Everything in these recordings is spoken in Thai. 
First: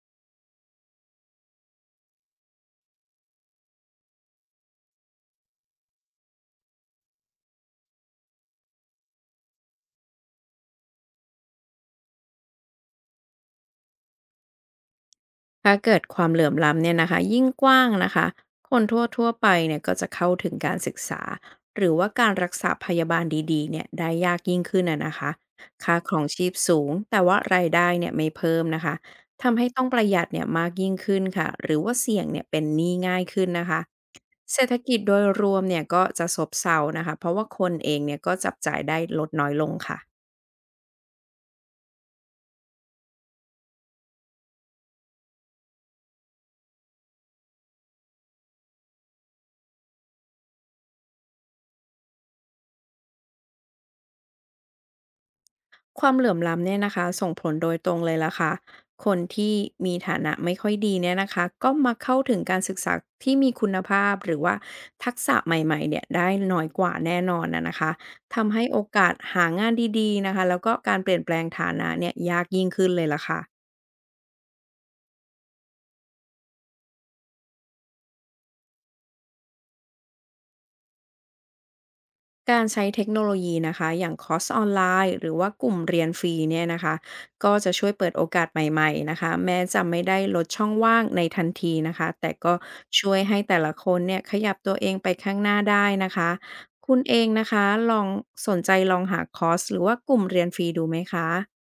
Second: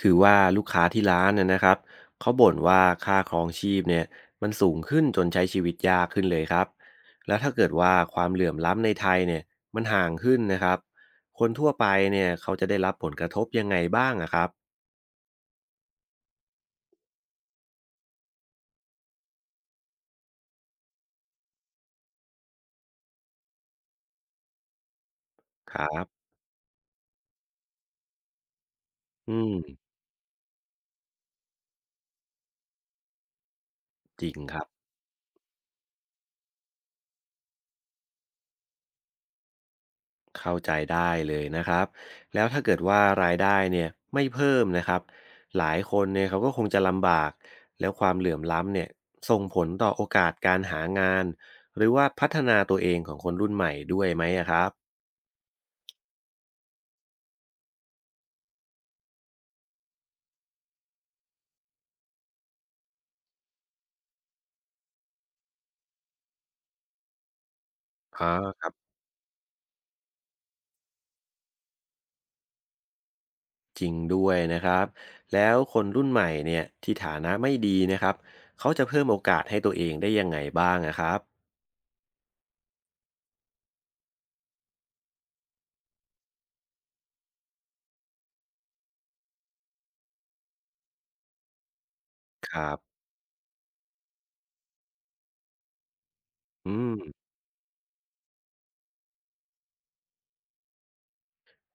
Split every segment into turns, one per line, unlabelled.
คือว่าลูกค้าที่ร้านน่ะนะครับเขาบ่นว่าค่าครองชีพเนี่ยมันสูงขึ้นจนใช้ชีวิตยากขึ้นเลยครับแล้วถ้าเกิดว่าความเหลื่อมล้ำในไทยเนี่ยมันห่างขึ้นนะครับคนทั่วไปเนี่ยเขาจะได้รับผลกระทบยังไงบ้างอะครับ
ถ้าเกิดความเหลื่อมล้ำเนี่ยนะคะยิ่งกว้างนะคะคนทั่วๆไปเนี่ยก็จะเข้าถึงการศึกษาหรือว่าการรักษาพยาบาลดีๆเนี่ยได้ยากยิ่งขึ้นอะนะคะ
ครั
ค่า
บ
ครองชีพสูงแต่ว่ารายได้เนี่ยไม่เพิ่มนะคะ
อืม
ทำให้ต้องประหยัดเนี่ยมากยิ่งขึ้นค่ะหรือว่าเสี่ยงเนี่ยเป็นหนี้ง่ายขึ้นนะคะ
จริงค
เศร
รับ
ษฐกิจโดยรวมเนี่ยก็จะซบเซานะคะเพราะว่าคนเองเนี่ยก็จับจ่ายได้ลดน้อยลงค่ะ
เข้าใจได้เลยนะครับแล้วถ้าเกิดว่ารายได้เนี่ยไม่เพิ่มนะครับหลายคนเนี่ยเขาก็คงจะลำบากแล้วความเหลื่อมล้ำเนี่ยส่งผลต่อโอกาสการหางานหรือว่าพัฒนาตัวเองของคนรุ่นใหม่ด้วยไหมอะครับ
ความเหลื่อมล้ำเนี่ยนะคะส่งผลโดยตรงเลยล่ะค่ะคนที่มีฐานะไม่ค่อยดีเนี่ยนะคะก็มาเข้าถึงการศึกษาที่มีคุณภาพหรือว่าทักษะใหม่ๆเนี่ยได้น้อยกว่าแน่นอนนะนะคะ
อ๋อ
ทำ
ค
ให้
รั
โอ
บ
กาสหางานดีๆนะคะแล้วก็การเปลี่ยนแปลงฐานะเนี่ยยากยิ่งขึ้นเลยล่ะค่ะ
จริงด้วยนะครับแล้วคนรุ่นใหม่เนี่ยที่ฐานะไม่ดีนะครับเขาจะเพิ่มโอกาสให้ตัวเองได้ยังไงบ้างนะครับ
การใช้เทคโนโลยีนะคะอย่างคอร์สออนไลน์หรือว่ากลุ่มเรียนฟรีเนี่ยนะคะก็จะช่วยเปิดโอกาสใหม่ๆนะคะแม้จะไม่ได้ลดช่องว่างในทันทีนะคะแต่
ค
ก็
รับ
ช่วยให้แต่ละคนเนี่ยขยับตัวเองไปข้างหน้าได้นะคะ
อื
คุ
ม
ณเองนะคะลองสนใจลองหาคอร์สหรือว่ากลุ่มเรียนฟรีดูไหมคะ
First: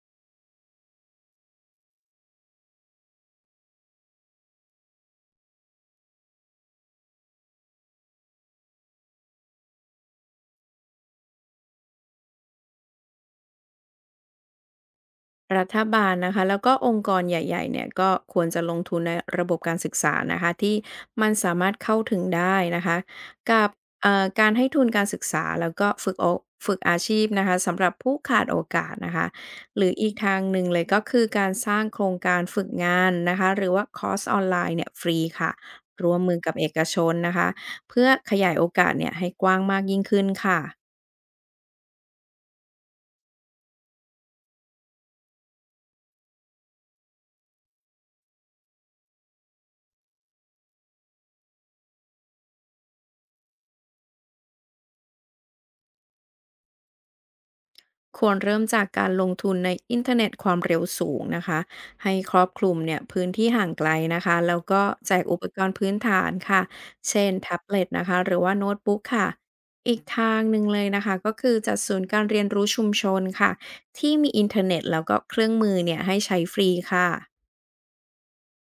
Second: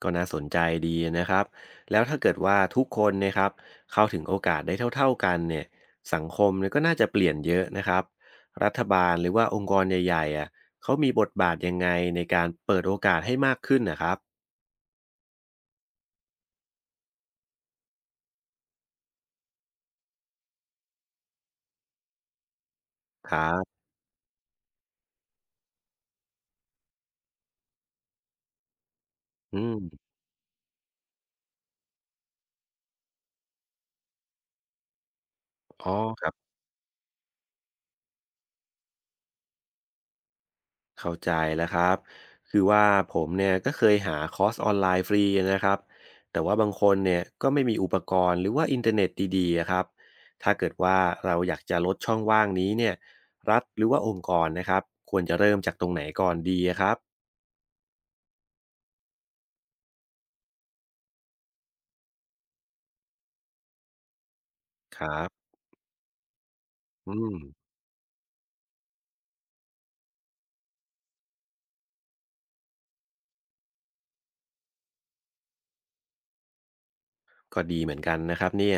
ก็น่าสนใจดีนะครับแล้วถ้าเกิดว่าทุกคนเนะครับเข้าถึงโอกาสได้เท่าๆกันเนี่ยสังคมเนี่ยก็น่าจะเปลี่ยนเยอะนะครับรัฐบาลหรือว่าองค์กรใหญ่ๆอ่ะเขามีบทบาทยังไงในการเปิดโอกาสให้มากขึ้นนะครับ
รัฐบาลนะคะแล้วก็องค์กรใหญ่ๆเนี่ยก็ควรจะลงทุนในระบบการศึกษานะคะที่มันสามารถเข้าถึงได้นะคะ
ครั
กับ
บ
การให้ทุนการศึกษาแล้วก็ฝึกอาชีพนะคะสำหรับผู้ขาดโอกาสนะคะ
อื
หรืออี
ม
กทางหนึ่งเลยก็คือการสร้างโครงการฝึกงานนะคะหรือว่าคอร์สออนไลน์เนี่ยฟรีค่ะ
อ๋อ
ร่วมมือกับเอกชนนะคะเพื่อขยายโอกาสเนี่ยให้กว้างมากยิ่งขึ้นค่ะ
เข้าใจแล้วครับคือว่าผมเนี่ยก็เคยหาคอร์สออนไลน์ฟรีนะครับแต่ว่าบางคนเนี่ยก็ไม่มีอุปกรณ์หรือว่าอินเทอร์เน็ตดีๆอะครับถ้าเกิดว่าเราอยากจะลดช่องว่างนี้เนี่ยรัฐหรือว่าองค์กรนะครับควรจะเริ่มจากตรงไหนก่อนดีอะครับ
ควรเริ่มจากการลงทุนในอินเทอร์เน็ตความเร็วสูงนะคะให้ครอบคลุมเนี่ยพื้นที่ห่างไกลนะคะแล้วก็
ค
แจ
รั
ก
บ
อุปกรณ์พื้นฐานค่ะ
อื
เช่น
ม
แท็บเล็ตนะคะหรือว่าโน้ตบุ๊กค่ะอีกทางหนึ่งเลยนะคะก็คือจัดศูนย์การเรียนรู้ชุมชนค่ะที่มีอินเทอร์เน็ตแล้วก็เครื่องมือเนี่ยให้ใช้ฟรีค่ะ
ก็ดีเหมือนกันนะครับเนี่ย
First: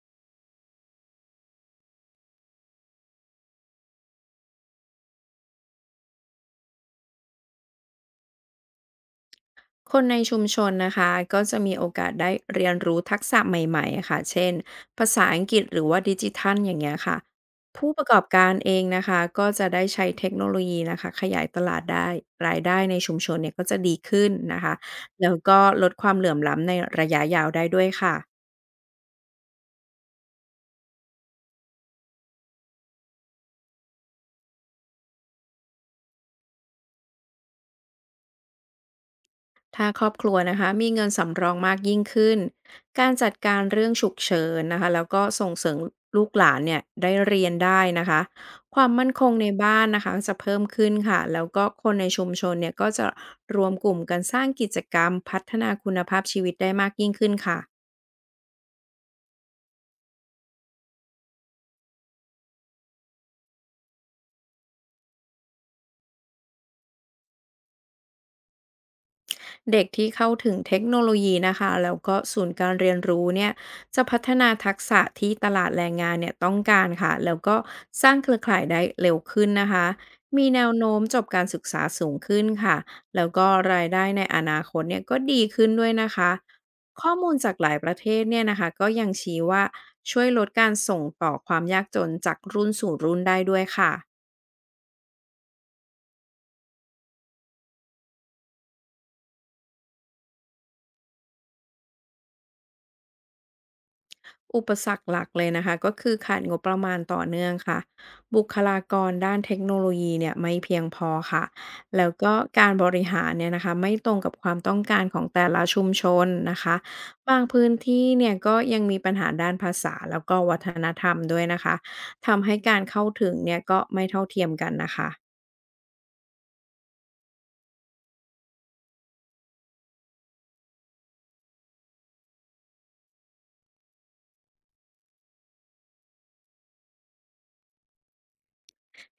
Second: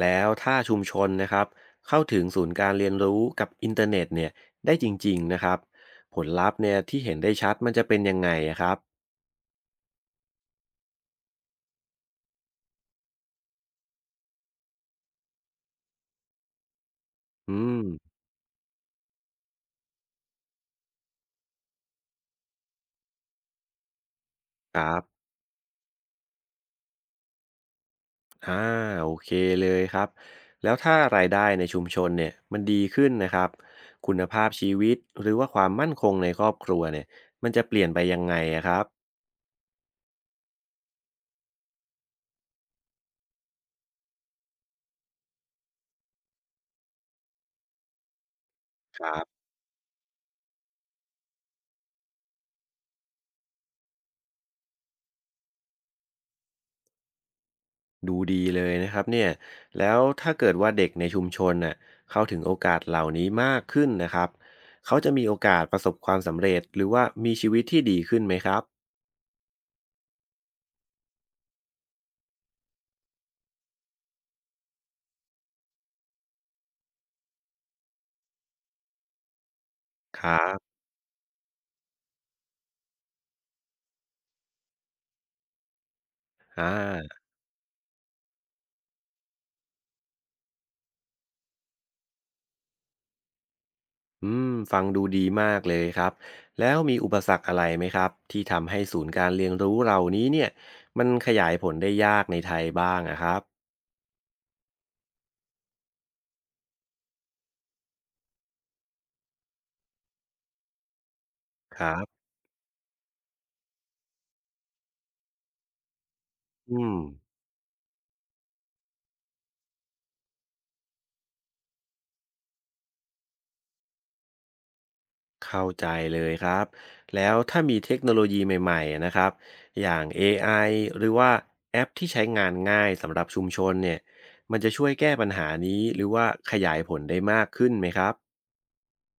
แล้วถ้าชุมชนนะครับเข้าถึงศูนย์การเรียนรู้กับอินเทอร์เน็ตเนี่ยได้จริงๆนะครับผลลัพธ์เนี่ยที่เห็นได้ชัดมันจะเป็นยังไงอะครับ
คนในชุมชนนะคะก็จะมีโอกาสได้เรียนรู้ทักษะใหม่ๆค่ะเช่นภาษาอังกฤษหรือว่าดิจิทัลอย่างเงี้ยค่ะ
อืม
ผู้ประกอบการเองนะคะก็จะได้ใช้เทคโนโลยีนะคะขยายตลาดได้รายได้ในชุมชนเนี่ยก็จะดีขึ้นนะคะ
ครับ
แล้วก็ลดความเหลื่อมล้ำในระยะยาวได้ด้วยค่ะ
อาโอเคเลยครับแล้วถ้ารายได้ในชุมชนเนี่ยมันดีขึ้นนะครับคุณภาพชีวิตหรือว่าความมั่นคงในครอบครัวเนี่ยมันจะเปลี่ยนไปยังไงอะครับ
ถ้าครอบครัวนะคะมีเงินสำรองมากยิ่งขึ้นการจัดการเรื่องฉุกเฉินนะคะแล้วก็ส่งเสริมลูกหลานเนี่ยได้เรียนได้นะคะความ
ค
มั่
รั
นคง
บ
ในบ้านนะคะจะเพิ่มขึ้นค่ะแล้วก็คนในชุมชนเนี่ยก็จะรวมกลุ่มกันสร้างกิจกรรมพัฒนาคุณภาพชีวิตได้มากยิ่งขึ้นค่ะ
ดูดีเลยนะครับเนี่ยแล้วถ้าเกิดว่าเด็กในชุมชนน่ะเข้าถึงโอกาสเหล่านี้มากขึ้นนะครับเขาจะมีโอกาสประสบความสำเร็จหรือว่ามีชีวิตที่ดีขึ้นไหมครับ
เด็กที่เข้าถึงเทคโนโลยีนะคะแล้วก็ศูนย์การเรียนรู้เนี่ยจะพัฒนาทักษะที่ตลาดแรงงานเนี่ยต้องการค่ะแล้วก็สร้างเครือข่ายได้เร็วขึ้นนะคะ
ครั
มีแนว
บ
โน้มจบการศึกษาสูงขึ้นค่ะแล้วก็รายได้ในอนาคตเนี่ยก็ดีขึ้นด้วยนะคะ
อ
ข้อ
า
มูลจากหลายประเทศเนี่ยนะคะก็ยังชี้ว่าช่วยลดการส่งต่อความยากจนจากรุ่นสู่รุ่นได้ด้วยค่ะ
อืมฟังดูดีมากเลยครับ แล้วมีอุปสรรคอะไรไหมครับที่ทำให้ศูนย์การเรียนรู้เรานี้เนี่ยมันขยายผลได้ยากในไทยบ้างอะครับ
อุปสรรคหลักเลยนะคะก็คือขาดงบประมาณต่อเนื่องค่ะบุคลากรด้านเทคโนโลยีเนี่ยไม่เพียงพอค่ะ
ครั
แล้ว
บ
ก็การบริหารเนี่ยนะคะไม่ตรงกับความต้องการของแต่ละชุมชนนะคะ
อืม
บางพื้นที่เนี่ยก็ยังมีปัญหาด้านภาษาแล้วก็วัฒนธรรมด้วยนะคะทำให้การเข้าถึงเนี่ยก็ไม่เท่าเทียมกันนะคะ
เข้าใจเลยครับแล้วถ้ามีเทคโนโลยีใหม่ๆนะครับอย่าง AI หรือว่าแอปที่ใช้งานง่ายสำหรับชุมชนเนี่ยมันจะช่วยแก้ปัญหานี้หรือว่าขยายผลได้มากขึ้นไหมครับ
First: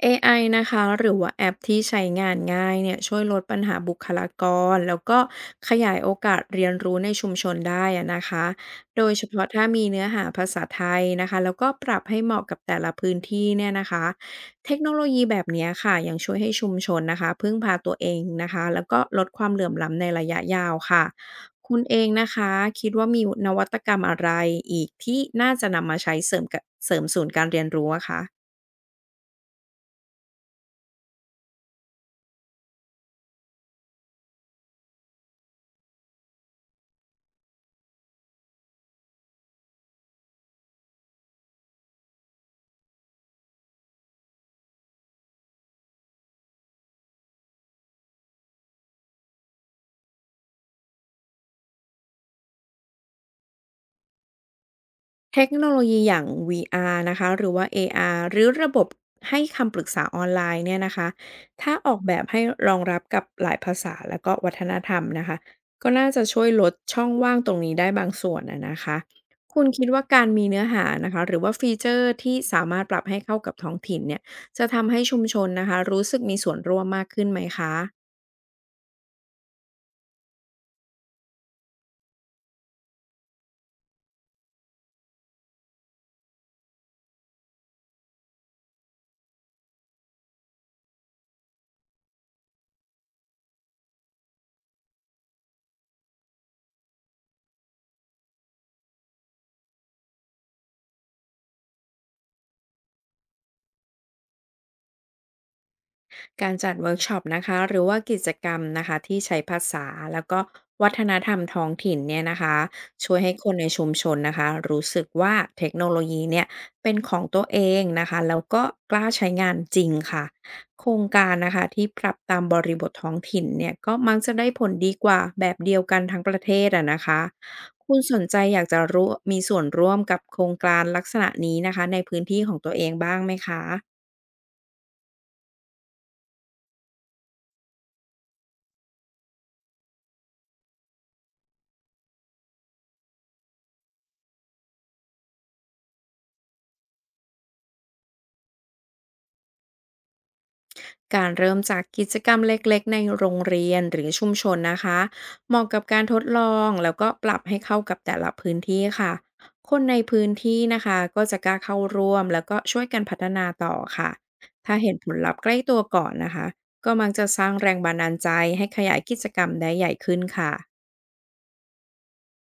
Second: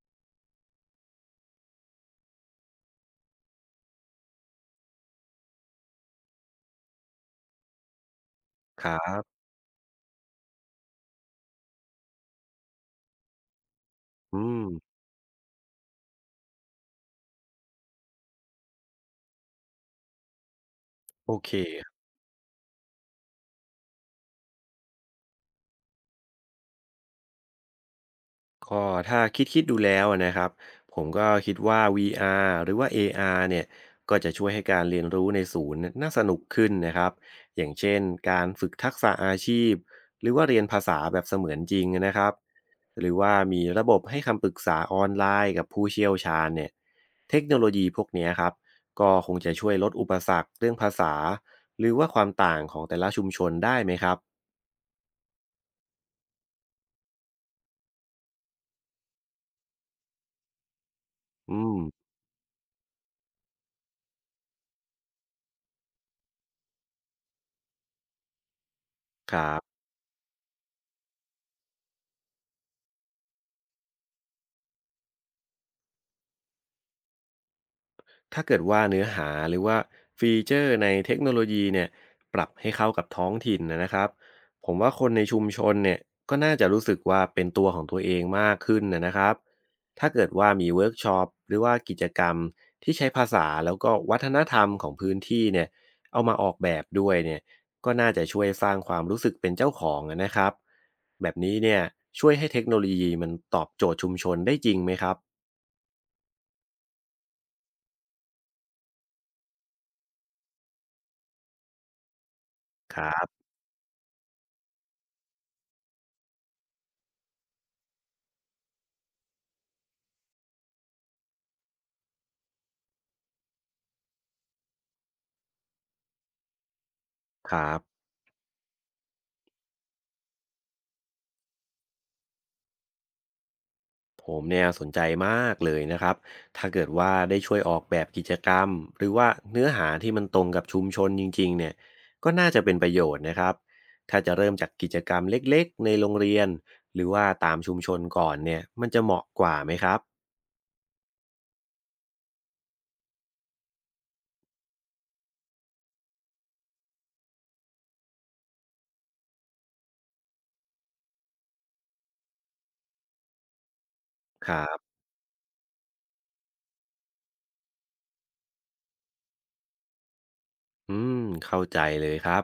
เอไอนะคะหรือว่าแอปที่ใช้งานง่ายเนี่ยช่วยลดปัญหาบุคลากรแล้วก็ขยายโอกาสเรียนรู้ในชุมชนได้อะนะคะ
ครั
โดยเฉ
บ
พาะถ้ามีเนื้อหาภาษาไทยนะคะแล้วก็ปรับให้เหมาะกับแต่ละพื้นที่เนี่ยนะคะ
อืม
เทคโนโลยีแบบเนี้ยค่ะยังช่วยให้ชุมชนนะคะพึ่งพาตัวเองนะคะแล้วก็ลดความเหลื่อมล้ำในระยะยาวค่ะ
โอเค
คุณเองนะคะคิดว่ามีนวัตกรรมอะไรอีกที่น่าจะนำมาใช้เสริมกับเสริมศูนย์การเรียนรู้อะคะ
ก็ถ้าคิดดูแล้วนะครับผมก็คิดว่า VR หรือว่า AR เนี่ยก็จะช่วยให้การเรียนรู้ในศูนย์น่าสนุกขึ้นนะครับอย่างเช่นการฝึกทักษะอาชีพหรือว่าเรียนภาษาแบบเสมือนจริงนะครับหรือว่ามีระบบให้คำปรึกษาออนไลน์กับผู้เชี่ยวชาญเนี่ยเทคโนโลยีพวกเนี้ยครับก็คงจะช่วยลดอุปสรรคเรื่องภาษาหรือว่าความต่างของแต่ละชุมชนได้ไหมครับ
เทคโนโลยีอย่าง VR นะคะหรือว่า AR หรือระบบให้คำปรึกษาออนไลน์เนี่ยนะคะ
อื
ถ้า
ม
ออกแบบให้รองรับกับหลายภาษาและก็วัฒนธรรมนะคะก็น่าจะช่วยลดช่องว่างตรงนี้ได้บางส่วนอะนะคะ
ครั
คุณ
บ
คิดว่าการมีเนื้อหานะคะหรือว่าฟีเจอร์ที่สามารถปรับให้เข้ากับท้องถิ่นเนี่ยจะทำให้ชุมชนนะคะรู้สึกมีส่วนร่วมมากขึ้นไหมคะ
ถ้าเกิดว่าเนื้อหาหรือว่าฟีเจอร์ในเทคโนโลยีเนี่ยปรับให้เข้ากับท้องถิ่นนะนะครับผมว่าคนในชุมชนเนี่ยก็น่าจะรู้สึกว่าเป็นตัวของตัวเองมากขึ้นนะนะครับถ้าเกิดว่ามีเวิร์กช็อปหรือว่ากิจกรรมที่ใช้ภาษาแล้วก็วัฒนธรรมของพื้นที่เนี่ยเอามาออกแบบด้วยเนี่ยก็น่าจะช่วยสร้างความรู้สึกเป็นเจ้าของนะครับแบบนี้เนี่ยช่วยให้เทคโนโลยีมันตอบโจทย์ชุมชนได้จริงไหมครับ
การจัดเวิร์กช็อปนะคะหรือว่ากิจกรรมนะคะที่ใช้ภาษาแล้วก็วัฒนธรรมท้องถิ่นเนี่ยนะคะ
ครั
ช่วยให้ค
บ
นในชุมชนนะคะรู้สึกว่าเทคโนโลยีเนี่ยเป็นของตัวเองนะคะแล้วก็กล้าใช้งานจริงค่ะโครงการนะคะที่ปรับตามบริบทท้องถิ่นเนี่ยก็มักจะได้ผลดีกว่าแบบเดียวกันทั้งประเทศอะนะคะ
ครับ
คุณสนใจอยากจะรู้มีส่วนร่วมกับโครงการลักษณะนี้นะคะในพื้นที่ของตัวเองบ้างไหมคะ
ผมเนี่ยสนใจมากเลยนะครับถ้าเกิดว่าได้ช่วยออกแบบกิจกรรมหรือว่าเนื้อหาที่มันตรงกับชุมชนจริงๆเนี่ยก็น่าจะเป็นประโยชน์นะครับถ้าจะเริ่มจากกิจกรรมเล็กๆในโรงเรียนหรือว่าตามชุมชนก่อนเนี่ยมันจะเหมาะกว่าไหมครับ
การเริ่มจากกิจกรรมเล็กๆในโรงเรียนหรือชุมชนนะคะเหมาะกับการทดลองแล้วก็ปรับให้เข้ากับแต่ละพื้นที่ค่ะคนในพื้นที่นะคะก็จะกล้าเข้าร่วมแล้วก็ช่วยกันพัฒนาต่อค่ะ
ครั
ถ้าเห็น
บ
ผลลัพธ์ใกล้ตัวก่อนนะคะก็มักจะสร้างแรงบันดาลใจให้ขยายกิจกรรมได้ใหญ่ขึ้นค่ะ
อืมเข้าใจเลยครับ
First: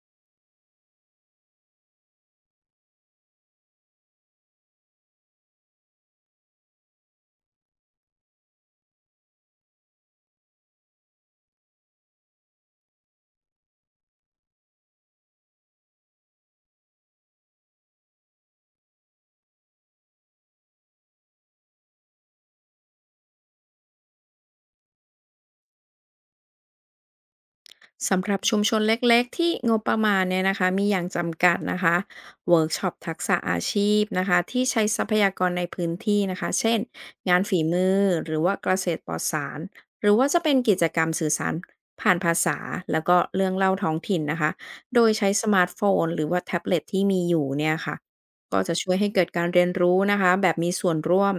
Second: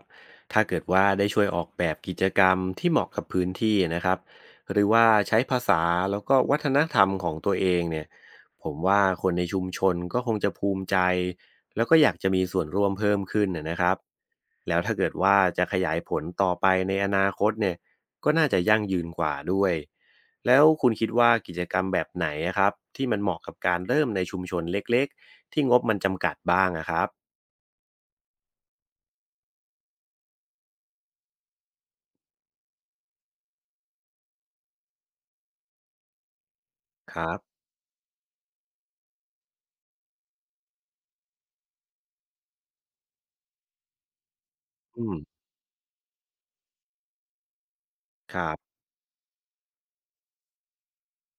ถ้าเกิดว่าได้ช่วยออกแบบกิจกรรมที่เหมาะกับพื้นที่นะครับหรือว่าใช้ภาษาแล้วก็วัฒนธรรมของตัวเองเนี่ยผมว่าคนในชุมชนก็คงจะภูมิใจ แล้วก็อยากจะมีส่วนร่วมเพิ่มขึ้นนะนะครับแล้วถ้าเกิดว่าจะขยายผลต่อไปในอนาคตเนี่ยก็น่าจะยั่งยืนกว่าด้วย แล้วคุณคิดว่ากิจกรรมแบบไหนอะครับที่มันเหมาะกับการเริ่มในชุมชนเล็กๆที่งบมันจำกัดบ้างอะครับ
สำหรับชุมชนเล็กๆที่งบประมาณเนี่ยนะคะมีอย่างจำกัดนะคะเวิร์กช็อปทักษะอาชีพนะคะที่ใช้ทรัพยากรในพื้นที่นะคะเช่น
ครั
งานฝี
บ
มือหรือว่าเกษตรปลอดสารหรือว่าจะเป็นกิจกรรมสื่อสารผ่านภาษาแล้วก็เรื่องเล่าท้องถิ่นนะคะโด
อื
ย
ม
ใช้สมาร์ทโฟนหรือว่าแท็บเล็ตที่มีอยู่เนี่ยค่ะ
ครั
ก็
บ
จะช่วยให้เกิดการเรียนรู้นะคะแบบมีส่วนร่วม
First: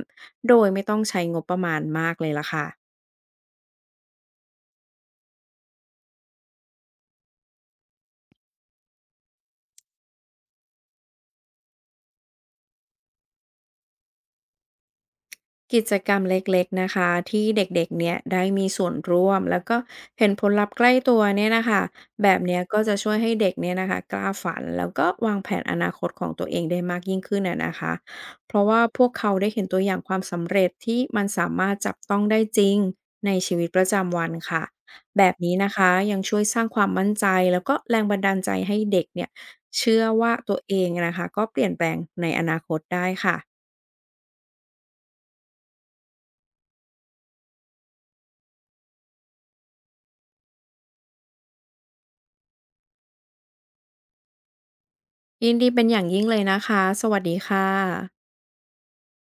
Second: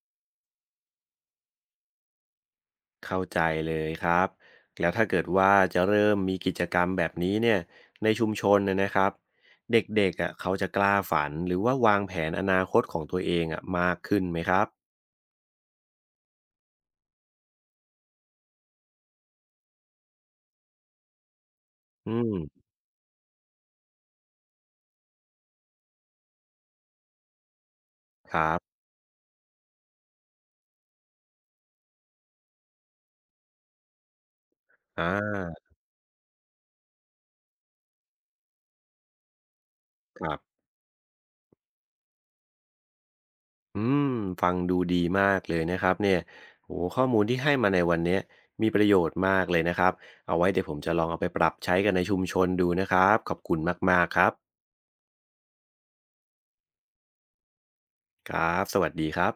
โดยไม่ต้องใช้งบประมาณมากเลยล่ะค่ะ
เข้าใจเลยครับแล้วถ้าเกิดว่าจะเริ่มมีกิจกรรมแบบนี้เนี่ยในชุมชนนะนะครับเด็กๆอ่ะเขาจะกล้าฝันหรือว่าวางแผนอนาคตของตัวเองอ่ะมากขึ้นไหมครับ
กิจกรรมเล็กๆนะคะที่เด็กๆเนี่ยได้มีส่วนร่วมแล้วก็เห็นผลลัพธ์ใกล้ตัวเนี่ยนะคะ
อื
แบบเนี้ย
ม
ก็จะช่วยให้เด็กเนี่ยนะคะกล้าฝันแล้วก็วางแผนอนาคตของตัวเองได้มากยิ่งขึ้นนะคะ
ครั
เพราะ
บ
ว่าพวกเขาได้เห็นตัวอย่างความสำเร็จที่มันสามารถจับต้องได้จริงในชีวิตประจำวันค่ะ
อ่
แบบนี้
า
นะคะยังช่วยสร้างความมั่นใจแล้วก็แรงบันดาลใจให้เด็กเนี่ยเชื่อ
ค
ว่า
รับ
ตัวเองนะคะก็เปลี่ยนแปลงในอนาคตได้ค่ะ
อืมฟังดูดีมากเลยนะครับเนี่ยโหข้อมูลที่ให้มาในวันเนี้ยมีประโยชน์มากเลยนะครับเอาไว้เดี๋ยวผมจะลองเอาไปปรับใช้กันในชุมชนดูนะครับขอบคุณมากๆครับ
ยินดีเป็นอย่างยิ่งเลยนะคะ สวัสดีค่ะ
ครับสวัสดีครับ